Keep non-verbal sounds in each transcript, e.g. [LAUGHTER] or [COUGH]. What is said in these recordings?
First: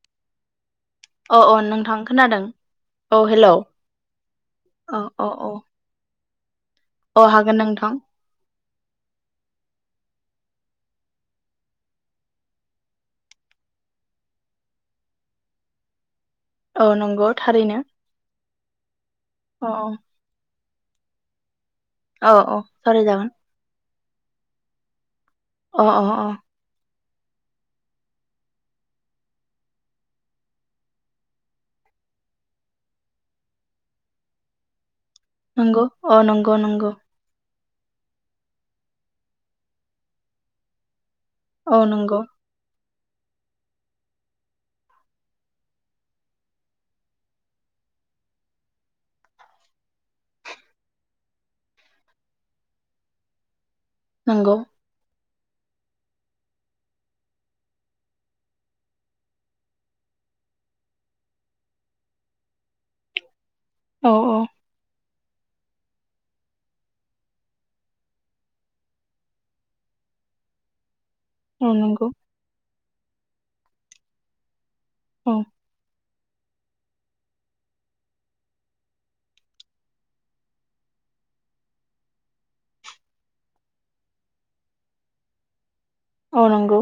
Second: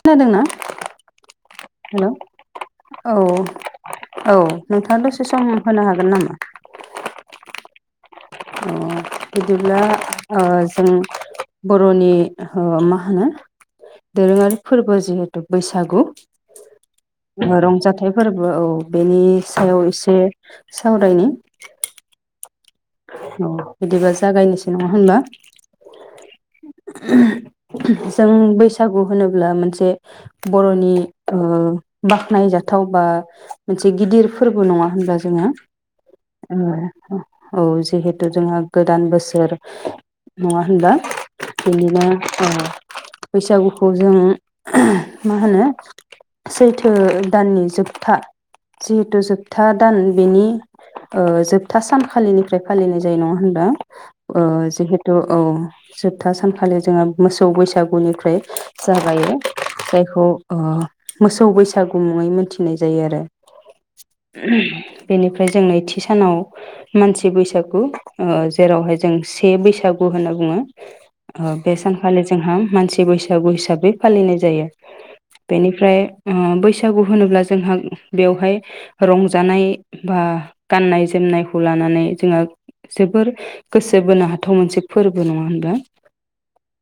खोनादोंना अ अ नोंथां हेल' औ खोनादों औ हेलौ - औ नोंथाङा दसे सम होनो हागोन नामा? अ हागोन नोंथां। बिदिब्ला ओं जों बर'नि ओं मा होनो दोरोङारि फोरबो जिहेथु बैसागु औ नंगौ थारैनो रंजाथाइ फोरबो औ बेनि अ सायाव एसे सावरायनि अ औ सावराय जागोन। औ बिदिबा जागायनोसै नङा होनबा? अ - अ जों बैसागु होनोब्ला मोनसे बर'नि ओम बाख्नायजाथाव बा मोनसे गिदिर फोरबो नङा होनब्ला जों नंगौ अ नंगौ -नंगौ। औ जिहेथु जोंहा गोदान बोसोर नङा होनबा? औ बिनिनो नंगौ ओ बैसागुखौ जों मा होनो सैथ्र दाननि जोबथा जिहेथु जोबथा दान बेनि ओं जोबथा सान खालिनिफ्राय फालिनाय जायो नङा होनबा? ओ नंगौ जिहेतु ‌ औ जोबथा सानखालि जोंहा मोसौ बैसागुनिफ्राय जाबायो जायखौ मोसौ बैसागु मुङै मोनथिनाय जायो आरो। औ औ [UNINTELLIGIBLE] बेनिफ्राय जों नैथि सानाव मानसि बैसागु ओं जेरावहाय जों से बैसागु होनना बुङो। ओ औ बे नंगौ सानखालि जोंहा मानसि बैसागु हिसाबै फालिनाय जायो। औ बेनिफ्राय ओ बैसागु होनोब्ला जोंहा बेवहाय रंजानाय बा गाननाय जोमनाय खौ लानानै जोङो जोबोर गोसो बोनो हाथाव मोनसे फोरबो नङा होनबा। औ नंगौ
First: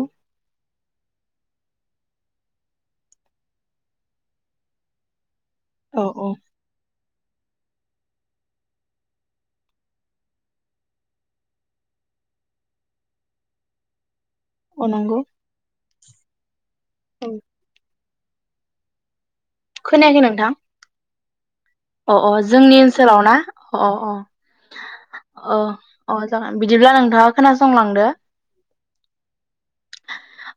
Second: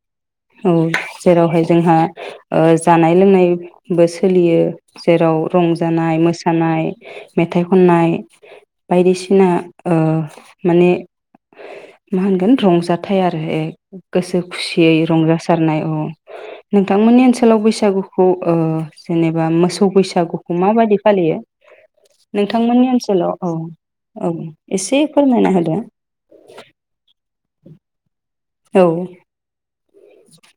औ जेरावहाय जोंहा जानाय लोंनायबो सोलियो जेराव औ रंजानाय औ मोसानाय मेथाइ खननाय बायदिसिना ओ माने मा होनगोन रंजाथाइ आरो ए गोसो अ खुसियै नंगौ रंजासारनायाव नोंथांमोननि औ ओनसोलाव बैसागु खौ ओ जेन मोसौ खोनायाखै नोंथां बैसागुखौ माबायदि फालियो।। अ अ जोंनि नोंथांमोननि ओनसोलाव ना औ अ अ औ एसे फोरमायना औ होदो अ जागोन बिदिब्ला नोंथाङा खोनासंलांदो। औ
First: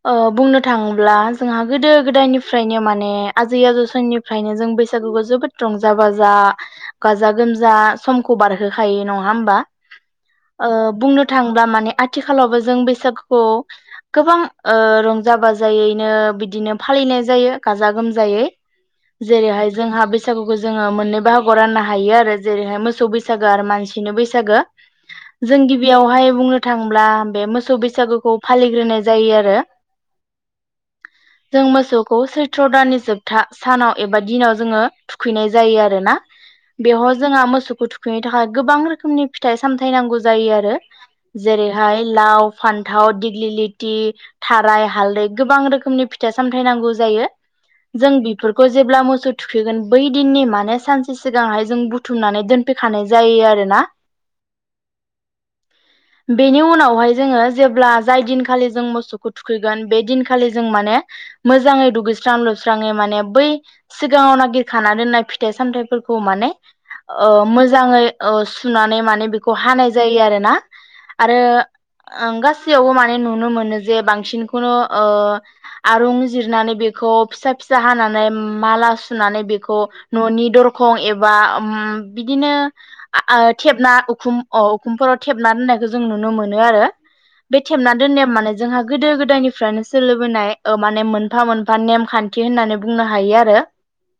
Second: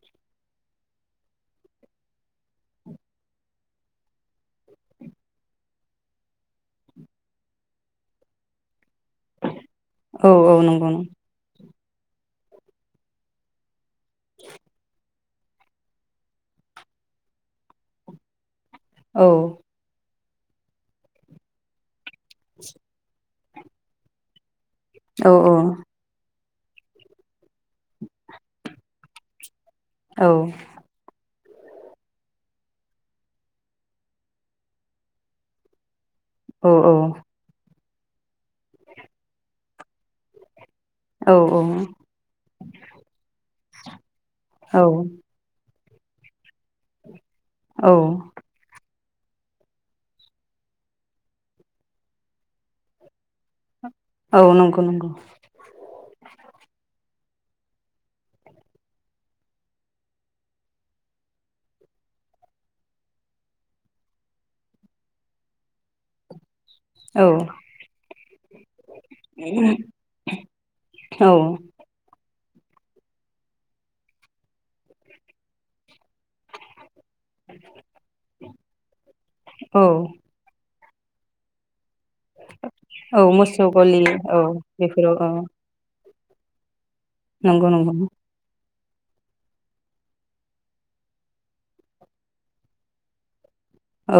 ओ बुंनो थाङोब्ला जोंहा गोदो गोदायनिफ्रायनो माने आजै आजौ समनिफ्रायनो जों बैसागुखौ जोबोद रंजा बाजा गाजा गोमजा समखौ बारहो खायो नङा होमबा औ औ नंगौ नंगौ बुंनो थाङोब्ला माने आथिखालावबो जों बैसागुखौ गोबां ओ रं जा बाजायैनो बिदिनो फालिनाय जायो गाजा गोमजायै। औ जेरैहाय जोंहा बै सागुखौ जोङो मोननै बाहागोआव राननो हायो आरो जेरैहाय मोसौ बैसागो आरो मानसिनि बैसागो। औ जों गिबियावहाय बुंनो थांब्ला बे मोसौ बैसागुखौ फालिग्रोनाय जाय जायो आरो औ जों मोसौखौ सैथ्र' दाननि जोबथा सानाव एबा दिनाव जोङो थुखैनाय जायो आरोना औ औ बेवह' जोंहा मोसौखौ थु थुखैनो थाखाय गोबां रोखोमनि फिथाइ सामथाय नांगौ जायो आरो औ जेरैहाय लाव फान्थाव दिग्लि लि ति औ थाराय हालदै गोबां रोखो रोखोमनि फिथा सामथायाइ नांगौ जायो जों बिफोरखौ जेब्ला मोस सौ थुखैगोन बै दिननि माने सानसे सिगांहाय जों बुथुमनानै दोनफैखानाय जायो आरोना औ नंगौ नंगौ। बेनि उनावहाय जोङो जेब्ला जाय दिन। खालि जों मोसौखौ थुखैगोन बे दिनखालि जों माने मोजाङै दुगैस्रां लुस्राङै माने बै सिगाङाव नागिरखाना दोननाय फिथाइ सामथाइफोरखौ माने। औ मोजाङै सुनानै माने बेखौ हानाय जायो आरोना औ आरो ओं गास सैआवबो माने नु नो मोनो जे बांसिनखौनो ओ आरुं जिरनानै बेखौ फिसा फिसा हानानै माला सुनानै बेखौ औ न'नि दरख खं एबा उम बिदिनो औ आ-आ मोसौ थेबना गलि औ उखुम अ बेफोराव उखुमफोराव औ थेबना दोननायखौ जों नु नुनो मोनो आरो। बे नंगौ थेबना नंगौ। दोननाया माने जोंहा गोदो गोदायनिफ्रायनो सोलिबोनाय ओ माने मोनफा मोनफा नेमखान्थि होननानै बुंनो हायो आरो। औ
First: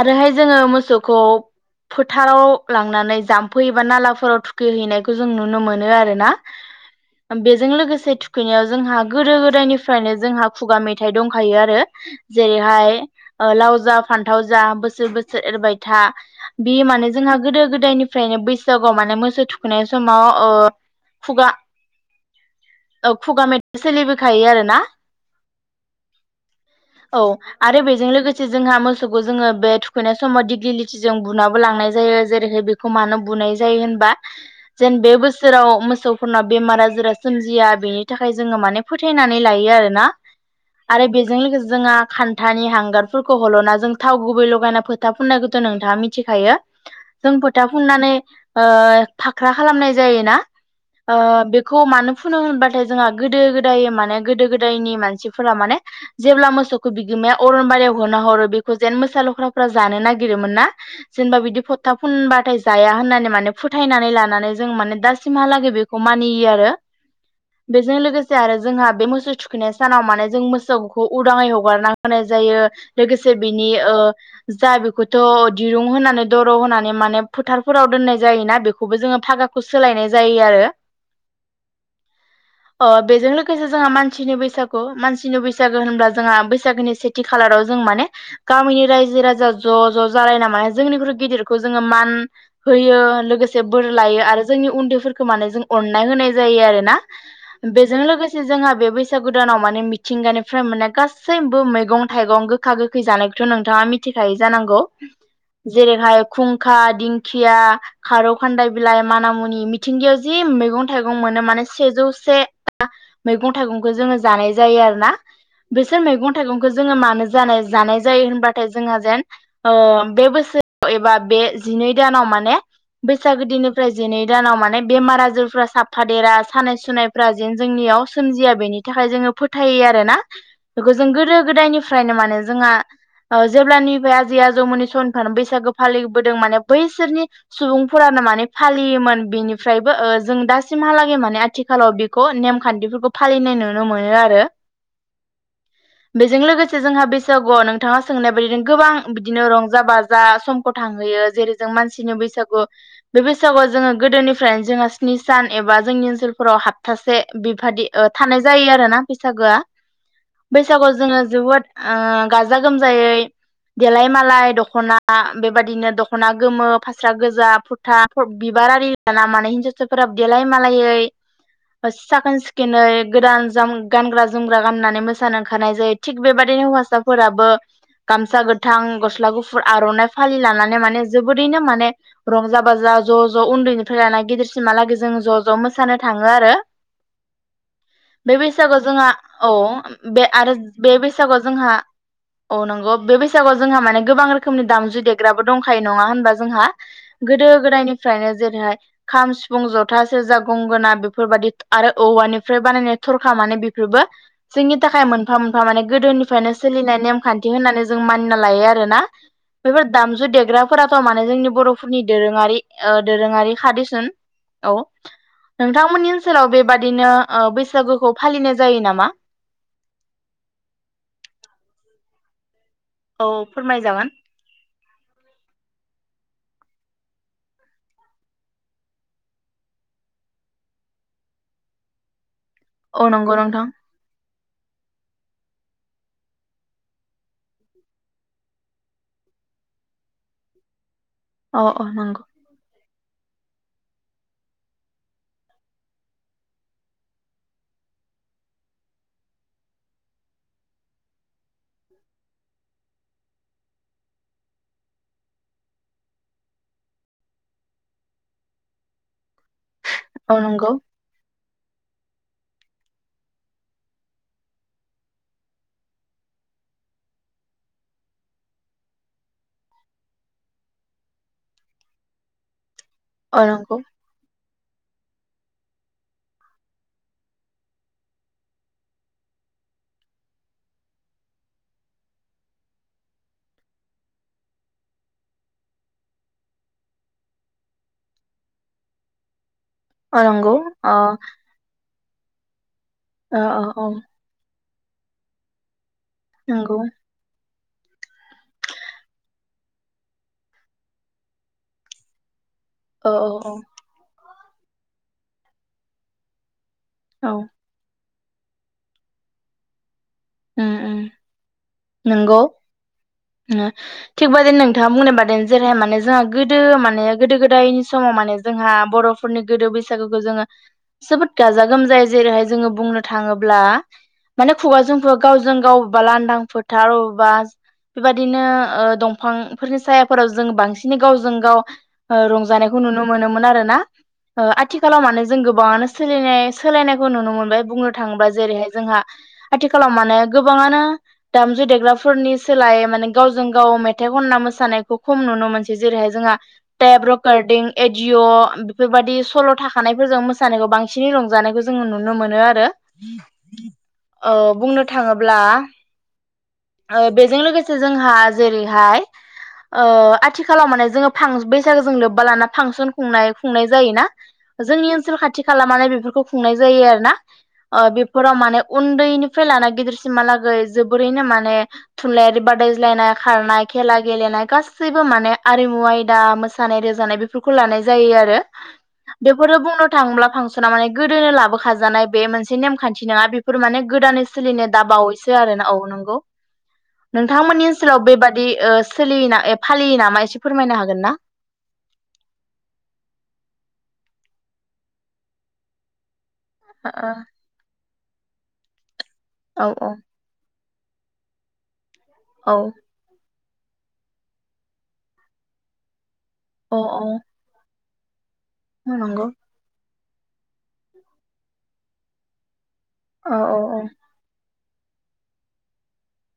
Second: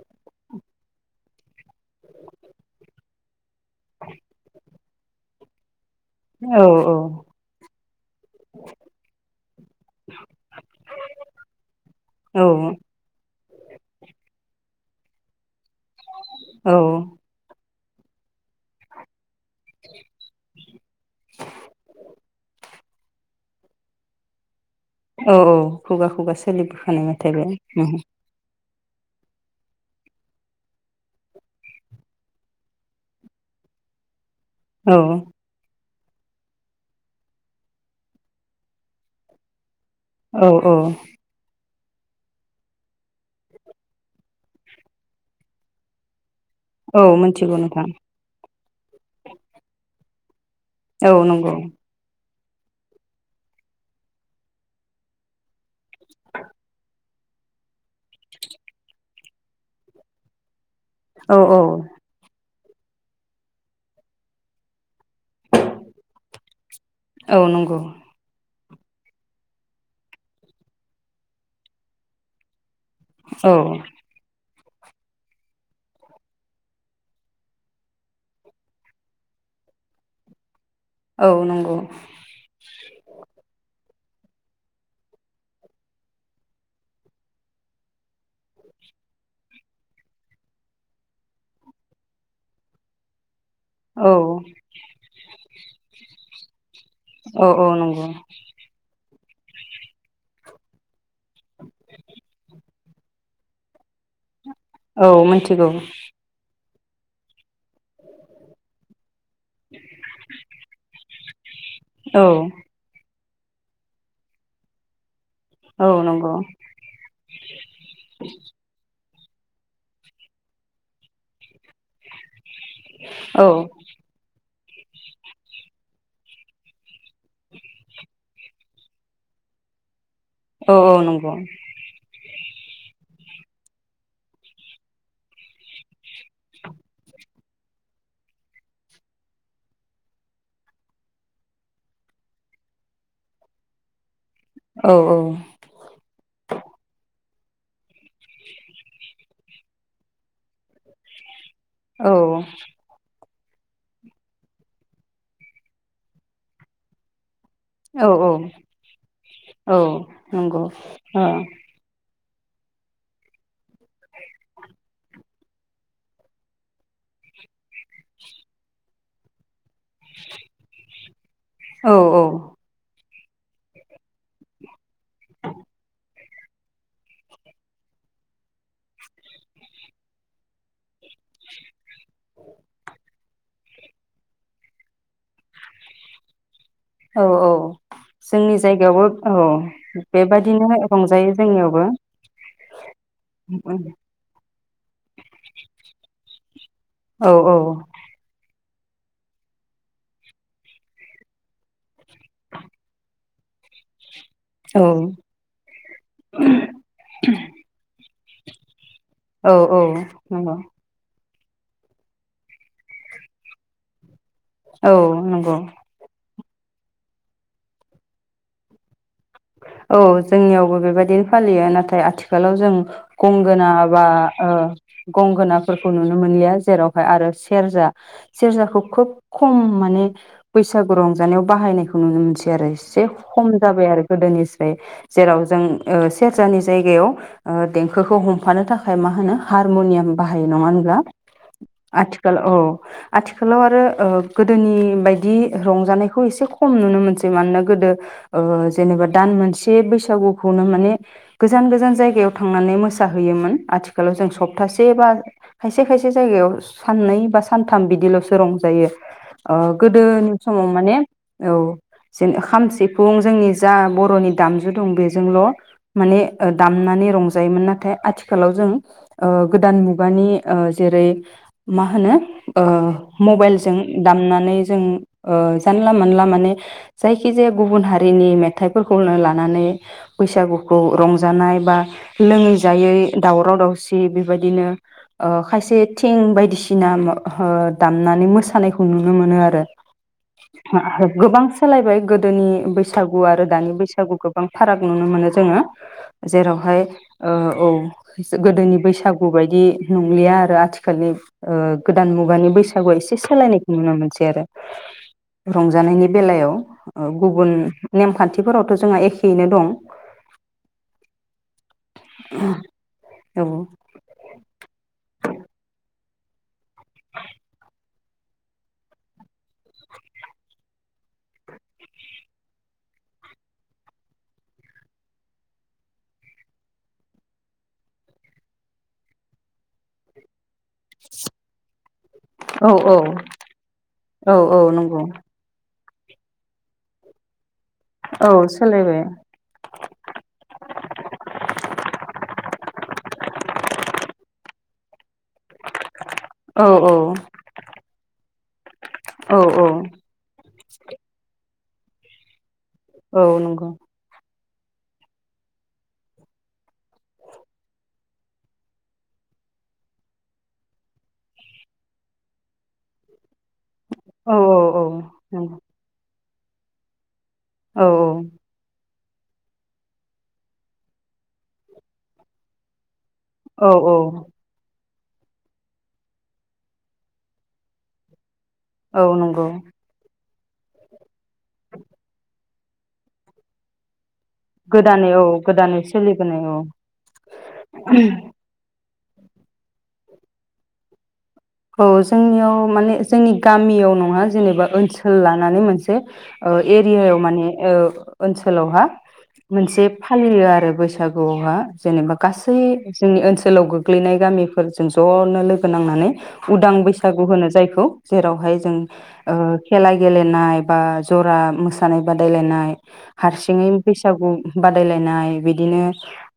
आरोहाय जोङो मोस खौ फोथाराव लांनानै जामफ फै एबा नालाफोराव थुखैहैनायखौ। खौ जों नुनो मोनो आरो। औ बेजों लोगोसे थुखैनायाव जोंहा गोदो गोदायनिफ्रायनो जोंहा खुगा मेथाइ दंखायो आरो औ जेरैहाय लाव जा फान्थाव जा बोसो सोर बोसोर एरबाय थ था बे माने जोंहा गोदो गोद दायनिफ्रायनो बैसागु। बैसागुआव माने मोसौ थुखुनाय समाव ओ खुगा। औ खुगा मेथाइ सोलिबोखायो आरोना। औ औ खुगा खुगा सोलिबोखानाय औ मेथाय बे आरो उम। बेजों लोगोसे जोंहा मोसौखौ जोङो बे थुखैनाय समाव दिग्लिथिजों बुनाबो लांनाय जायो जेरैहाय बेखौ मानो बुनाय जायो होनबा। औ जेन बे बोसोराव। फोरनाव बेमार आजारा सोमजिया बेनि थाखाय जोङो माने फोथायनानै लायो आरो। ना औ औ आरो बेजों लोगोसे। जोंहा खान्थानि हांगारफोरखौ हल'ना जों थाव गुबै लगायना फोथा फुननायखौथ' नोंथाङा मिथिखायो। औ जों मिथिगौ फोथा नोंथां। फुननानै फाख्रा खालामनाय जायोना। औ ओ नंगौ बेखौ मानो। फुनो होनबाथाय जोंहा गोदो गोदाय माने गोदो गोदायनि मानसिफोरा माने। जेब्ला मोसौ बि। बिमाया अरनबारियाव होना हरो बेखौ जेन मोसा लख्राफ्रा जानो नागिरोमोन ना औ जेनेबा औ बिदि फथा फुनबाथाय जाया होननानै माने फोथायनानै लानानै जों माने दास सिमहाला गै बो मानियो आरो औ नंगौ बेजों लोगोसे आरो जोंहा बे मोसौ थुखैनाय सानाव माने जों मोसौखौ उदांङै हगारना होनाय जायो लोगोसे औ बिनि ओ जा बेखौथ' दिरुं होनानै दर' होनानै माने फोथारफोराव दोननाय जायोना बेखौबो जोङो फागाखौ सोलायनाय जायो आरो औ नंगौ अ बेजों लोगोसे जोंहा मान खिनि बैसागु मानसिनि बैसागो होनब्ला जोंहा बैसागोनि सेथि खालाराव जों माने गामिनि रायजो राजा ज' ज' जालायना मान जोंनिख्रुइ गिदिरखौ जोङो मान होयो लोगोसे एसे बोर औ लायो आरो जोंनि उन्दैफोरखौ माने जों नाय होनाय जायो आरो ना औ औ बेजों नंगौ लोगोसे जोंहा बेबा बैसागुदानाव माने मिथिंगानिफ्राय मोननाय गासैबो मैगं थाइगं गोखा गोखै जानायखौथ' नोंथांङा मिथिखायो जानांगौ औ मिथिगौ जेरैहाय खुं खा दिंखिया खारौ खान्दाय बिलाइ माना मुनि मिथिंगिायाव मेगं थाइगं मोनो माने से औ जौसे मैगं थाइगंखौ जोङो जानाय जायो आरो ना औ बिसोर मैगं नंगौ थाइगंखौ जोङो मानो जानाय जानाय जायो होनबाथाय जोंहा जेन ओ बे बोसोराव एबा बे जिनै दानाव माने बैसागो औ दिननिफ्राय जिनै दानाव माने बेमार-आजारफ्रा साफादेरा सानाय-सुनाय फ्रा जेन जोंनियाव सोमजिया बेनि नि थाखाय जोङो फोथायो आरो ना औ बेखौ औ जों नंगौ गोदो-गोदायनिफ्रायनो माने जोंहा अ' जेब्लानिफ्राय आजै आजौमोननि सनथान बैसागो फालि बोदों माने बैसोरनि सुबुंफोरानो माने फालियोमोन बेनि फ्रायबो ओ जों दासिमहालागै माने आथिखालाव बेखौ नेमखान्थिफोरखौ फालिनाय नुनो मोनो आरो। औ बेजों लोगोसे जोंहा बेसे नंगौ नोंथांङा सोंनाय बायदिनो गोबां बिदिनो रंजा बाजा समखौ थांहोयो जेरै- जों मानसिनि बैसागु, बे बैसागुआव जोङो गोदोनिफो फ्रायनो जोंहा स्नि सान एबा जोंनि ओनसोलफोराव हाब्थासे। बिबादि ओ औ थानाय औ जायो आरोना बैसागोआ। औ नंगौ बैसागोआव जोङो ओ जोबोद ओ गाजा-गोमजायै। देलाय-मालाय दख'ना। बेबादिनो दख'ना गोमो, फास्रा गोजा फ्र [UNINTELLIGIBLE] बिबारारि। [UNINTELLIGIBLE] सोफोराबो देलाय-मालायै साखोन-सिखोनै गोदान जाम गानग्रा-जोमग्रा गाननानै मोसानो ओंखारनाय जायो। थिग बेबादिनो हौवासाफोराबो गामसा गोथां गस्ला गुफुर आर'नाइ फालि लानानै माने जोबोदैनो माने रंजा बाजा। ज' ज' उन्दैनि फ्राय लाना गिदिरसिमहालागै जों ज'-ज' मोसानो थाङो आरो। औ औ बे जोंनि बैसागुआव जायगायावबो जोंहा औ बे आरो बेबादिनो बे रंजायो बैसागुआव जोंहा जोंनियावबो औ नंगौ बे बैसागुआव जोंहा माने गोबां रोख खोमनि दामजु देग्राबो दंखायो नङा होनबा जोंहा। औ गोदो औ गोदायनिफ्रायनो जेरैहाय। खाम सिफुं जथा सेरजा गंगोना बेफोरबायादि आरो औवानिफ्राय बानायनाय थरखा माने बेफोरबो। जोंनि औ थाखाय मोनफा-मोनफा माने गोदोनिफ्रायनो सोलिनाय नेमखान्थि होननानै जों मानिना लायो आरोना औ औ बेफोर दामजु नंगौ देग्राफोराथ' माने जोंनि। बर'फोरनि दोरोङारि ओ दोरोङारि। खादिसुन। [UNINTELLIGIBLE] औ नोंथांमोननि ओनसोलाव बेबाद बिदिनो बैसागुखौ फालिनाय जायो नामा? औ जोंनियावबो बेबायदिनो फालियो नाथाय आथिखालाव जों औ गंगोना बा फोरमायजागोन गंगोनाफोरखौ नुनो मोनलिया जेराव। आरो सेरजा सेरजाखौ खोब खम माने बैसागु रंजानायाव बाहायनायखौ नुनो मोनसि आरो एसे औ नंगौ खम नोंथां जाबाय आरो। गोदोनिस्राय जेराव जों ओ सेरजानि जायगायाव देंखोखौ हमफानो थाखाय मा होनो हारमुनियाम बाहायो नङा होनब्ला। औ औ नंगौ आथिखाल औ। आथिखालाव आरो ओ गोदोनि बायदि रंजानायखौ एसे खम नुनो मोनसै मानोना गोदो ओ जेनेबा दान मोनसे बैसागुखौनो माने गोजान गोजान जायगायाव थांनानै मोसाहैयोमोन आथिखालाव जों सप्तासे बा खायसे खायसे जायगायाव साननै बा सानथाम बिदिल'सो रंजायो। ओ गोदोनि औ समाव नंगौ माने औ जेन खाम सिफुं जोंनि जा बर'नि दामजु दं बेजोंल' माने दामनानै रंजायोमोन नाथाय आथिखालाव जों ओ गोदान मुगानि ओ जेरै मा होनो? ओ अ मबाइलजों नंगौ दामनानै जों ओ जानला मोला माने जायखि जाया गुब हारिनि मे थायफोरखौनो लानानै बैसागुखौ रंजानाय बा लोङै जायै दावराव दावसि बेबायदिनो खायसे थिं बायदिसिना दामनानै मोसानायखौ नुनो मोनो आरो। अ नंगौ अ गोबां सोलायबाय गोदोनि बैसाग गु अ आरो अ दानि औ बैसागु गोबां फाराग नुनो मोनो जोङो। नंगौ जेरावहाय ओ औ गोदोनि बैसागु बायदि नंलिया आरो आथिखालनि ओ गोदान मुगानि बैसा गुया औ एसे औ औ सोलायनायखौ नुनो मोनसै आरो। रंजानायनि बेलायाव ओ औ गुबुन नेमखान्थिफोरावथ' जोंहा एखेयैनो दं। उम उम नंगौ औ उम थिग बेबादिनो नोंथाङा बुंनाय बादेनो जेरैहाय माने जोहा गो गोदो माने गोदो गोदायनि समाव माने जोंहा बर'फोरनि गोदो बैसागुखौ जोङो जोबोद गाजा गोमजायै जेरैहाय जोङो बुंनो थाङोब्ला माने खुगाजों गावजों गाव अबेबा लांदां फोथार अबेबा बेबदिनो ओ दंफांफोरनि सायाफोराव जों बांसिन गावजों गाव ओ औ रंजानायखौ औ नुनो मोनोमोन आरो ना औ ओ औ नंगौ आथिखालाव मानो जों गोबाङानो सोलिनाय सोलायनायखौ नुनो मोनबाय। बुंनो थाङोबा औ जेरैहाय सोलायबाय जोंहा ने गोबांङनो दामजु देग्राफोरनि सोलाय माने गावजों गाव मेथाइ खनना मोसानायखौ खम नुनो मोनसै जेरैहाय जोंहा औ औ टेप रेकर्डं एडिअ' बेफोरबायदि औ सल' औ थाखानायफोरजों मोसानायखौ बांसिनै रंजानोखौ जोङो नुनो मोनो आरो औ नंगौ ओ बुंनो थाङोब्ला ओ बेजों लोगोसे जोंहा जेरैहाय ओ आथिखालाव माने जोङो बैसागोजों लोब्बा लाना फांसन खुंनाय खुंनाय जायोना औ औ जोंनि ओनसोल खाथि नंगौ खालामने बेफोरखौ खुंनाय जायो आरो ना औ ओ बेफोराव माने उन [UNINTELLIGIBLE] फ्राय लाना गिदिरसिमहालागै जोबोरैनो माने थुनलाइारि बादायज्लायनाय खारनाय औ खेला औ गेलेनाय गास गासैबो माने आरिमु आयदा मोसानाय रोजानाय बेफोरखौ लानाय जायो आरो औ नंगौ बेफोरो बुंनो थाङोब्ला फांस ना माने गोदोनो लाबोखाजानाय बे मोनसे नेमखान्थि नङा बेफोर माने गोदानै सोलिनो गोदानै औ दाबावैसो आरोना औ गोदानै नंगौ सोलिबोनाय औ नोंथांमोननि ओनसोलाव बेबादि ओ सोलियोना ए फालियो नामा एसे फोरमायनो हागोन ना? औ जोंनियाव माने जोंनि गामियाव नङा जेनेबा ओनसोल लानानै मोनसे ओ एरियायाव माने ओ ओनसोलावहा ओ औ मोनसे फालियो आरो बैसागुआवबा जेनेबा औ गासै जोंनि ओनसोल जलाव गोग्लैनाय गामिफोरजों ज'नो लोगो नांनानै। उदां औ बैसागु होनो जायखौ जेराव हाय जों औ नंगौ खे गेलेनाय बा जरा मोसानाय बादायलायनाय औ हारसिङै बैसागु बादायलायनाय बिदिनो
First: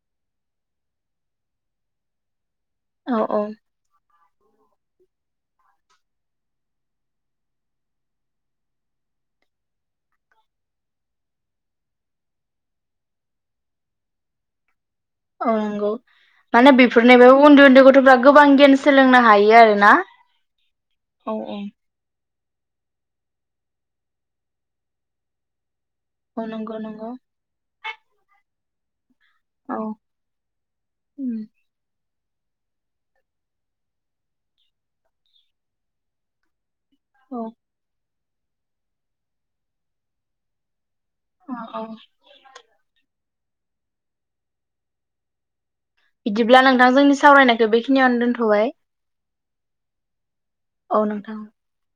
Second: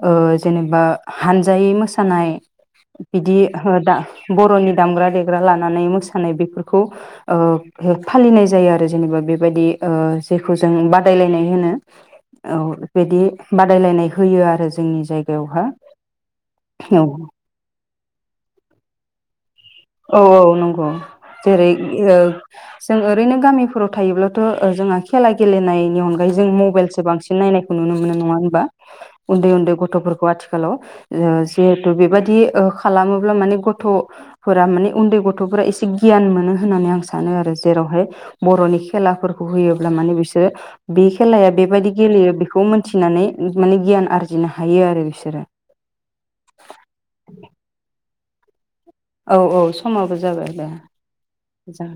ओ जेनेबा हानजायै मोसानाय। औ बिदि औ हो दा बर'नि दामग्रा देग्रा लानानै मोसानाय बेफोरखौ ओ फालिनाय जायो आरो जेनेबा बेबायदि ओ जेखौ जों बादायलायनाय होनो औ बिदि बादायलायनाय होयो आरो जोंनि जायगायावहा नंगौ माने औ बेफोरनि बे उन्दै उन्दै गथ'फ्रा गोबां गियान सोलोंनो हायो आरो ना औ औ नंगौ औ औ जेरै ओ जों ओरैनो गामिफोराव थायोब्लाथ' जोंहा खेला गेलेनायनि नि अनगायै औ जों नंगौ मबाइलो नंगौ बांसिन नाय खुनुनो मोनो नङा होनबा? उन्दै-उन्दै औ गथ'फोरखौ आथिखालाव ओ उम जेहेथु बेबायदि बिदि ओ खालामोब्ला माने गथ' फोर माने उन्दै गथ'फोरा एसे गियान मोनो। होननानै आं सानो औ आरो जेरावहाय बर'नि खेलाफोरखौ होयोब्ला माने बिसोरो बे खेलाया औ औ बेबायदि गेलेयो बेखौ मिथिनानै माने गियान आरजिनो हायो आरो बिसोरो होआइ औ-औ समाबो जाबाय दे औ नोंथां मजां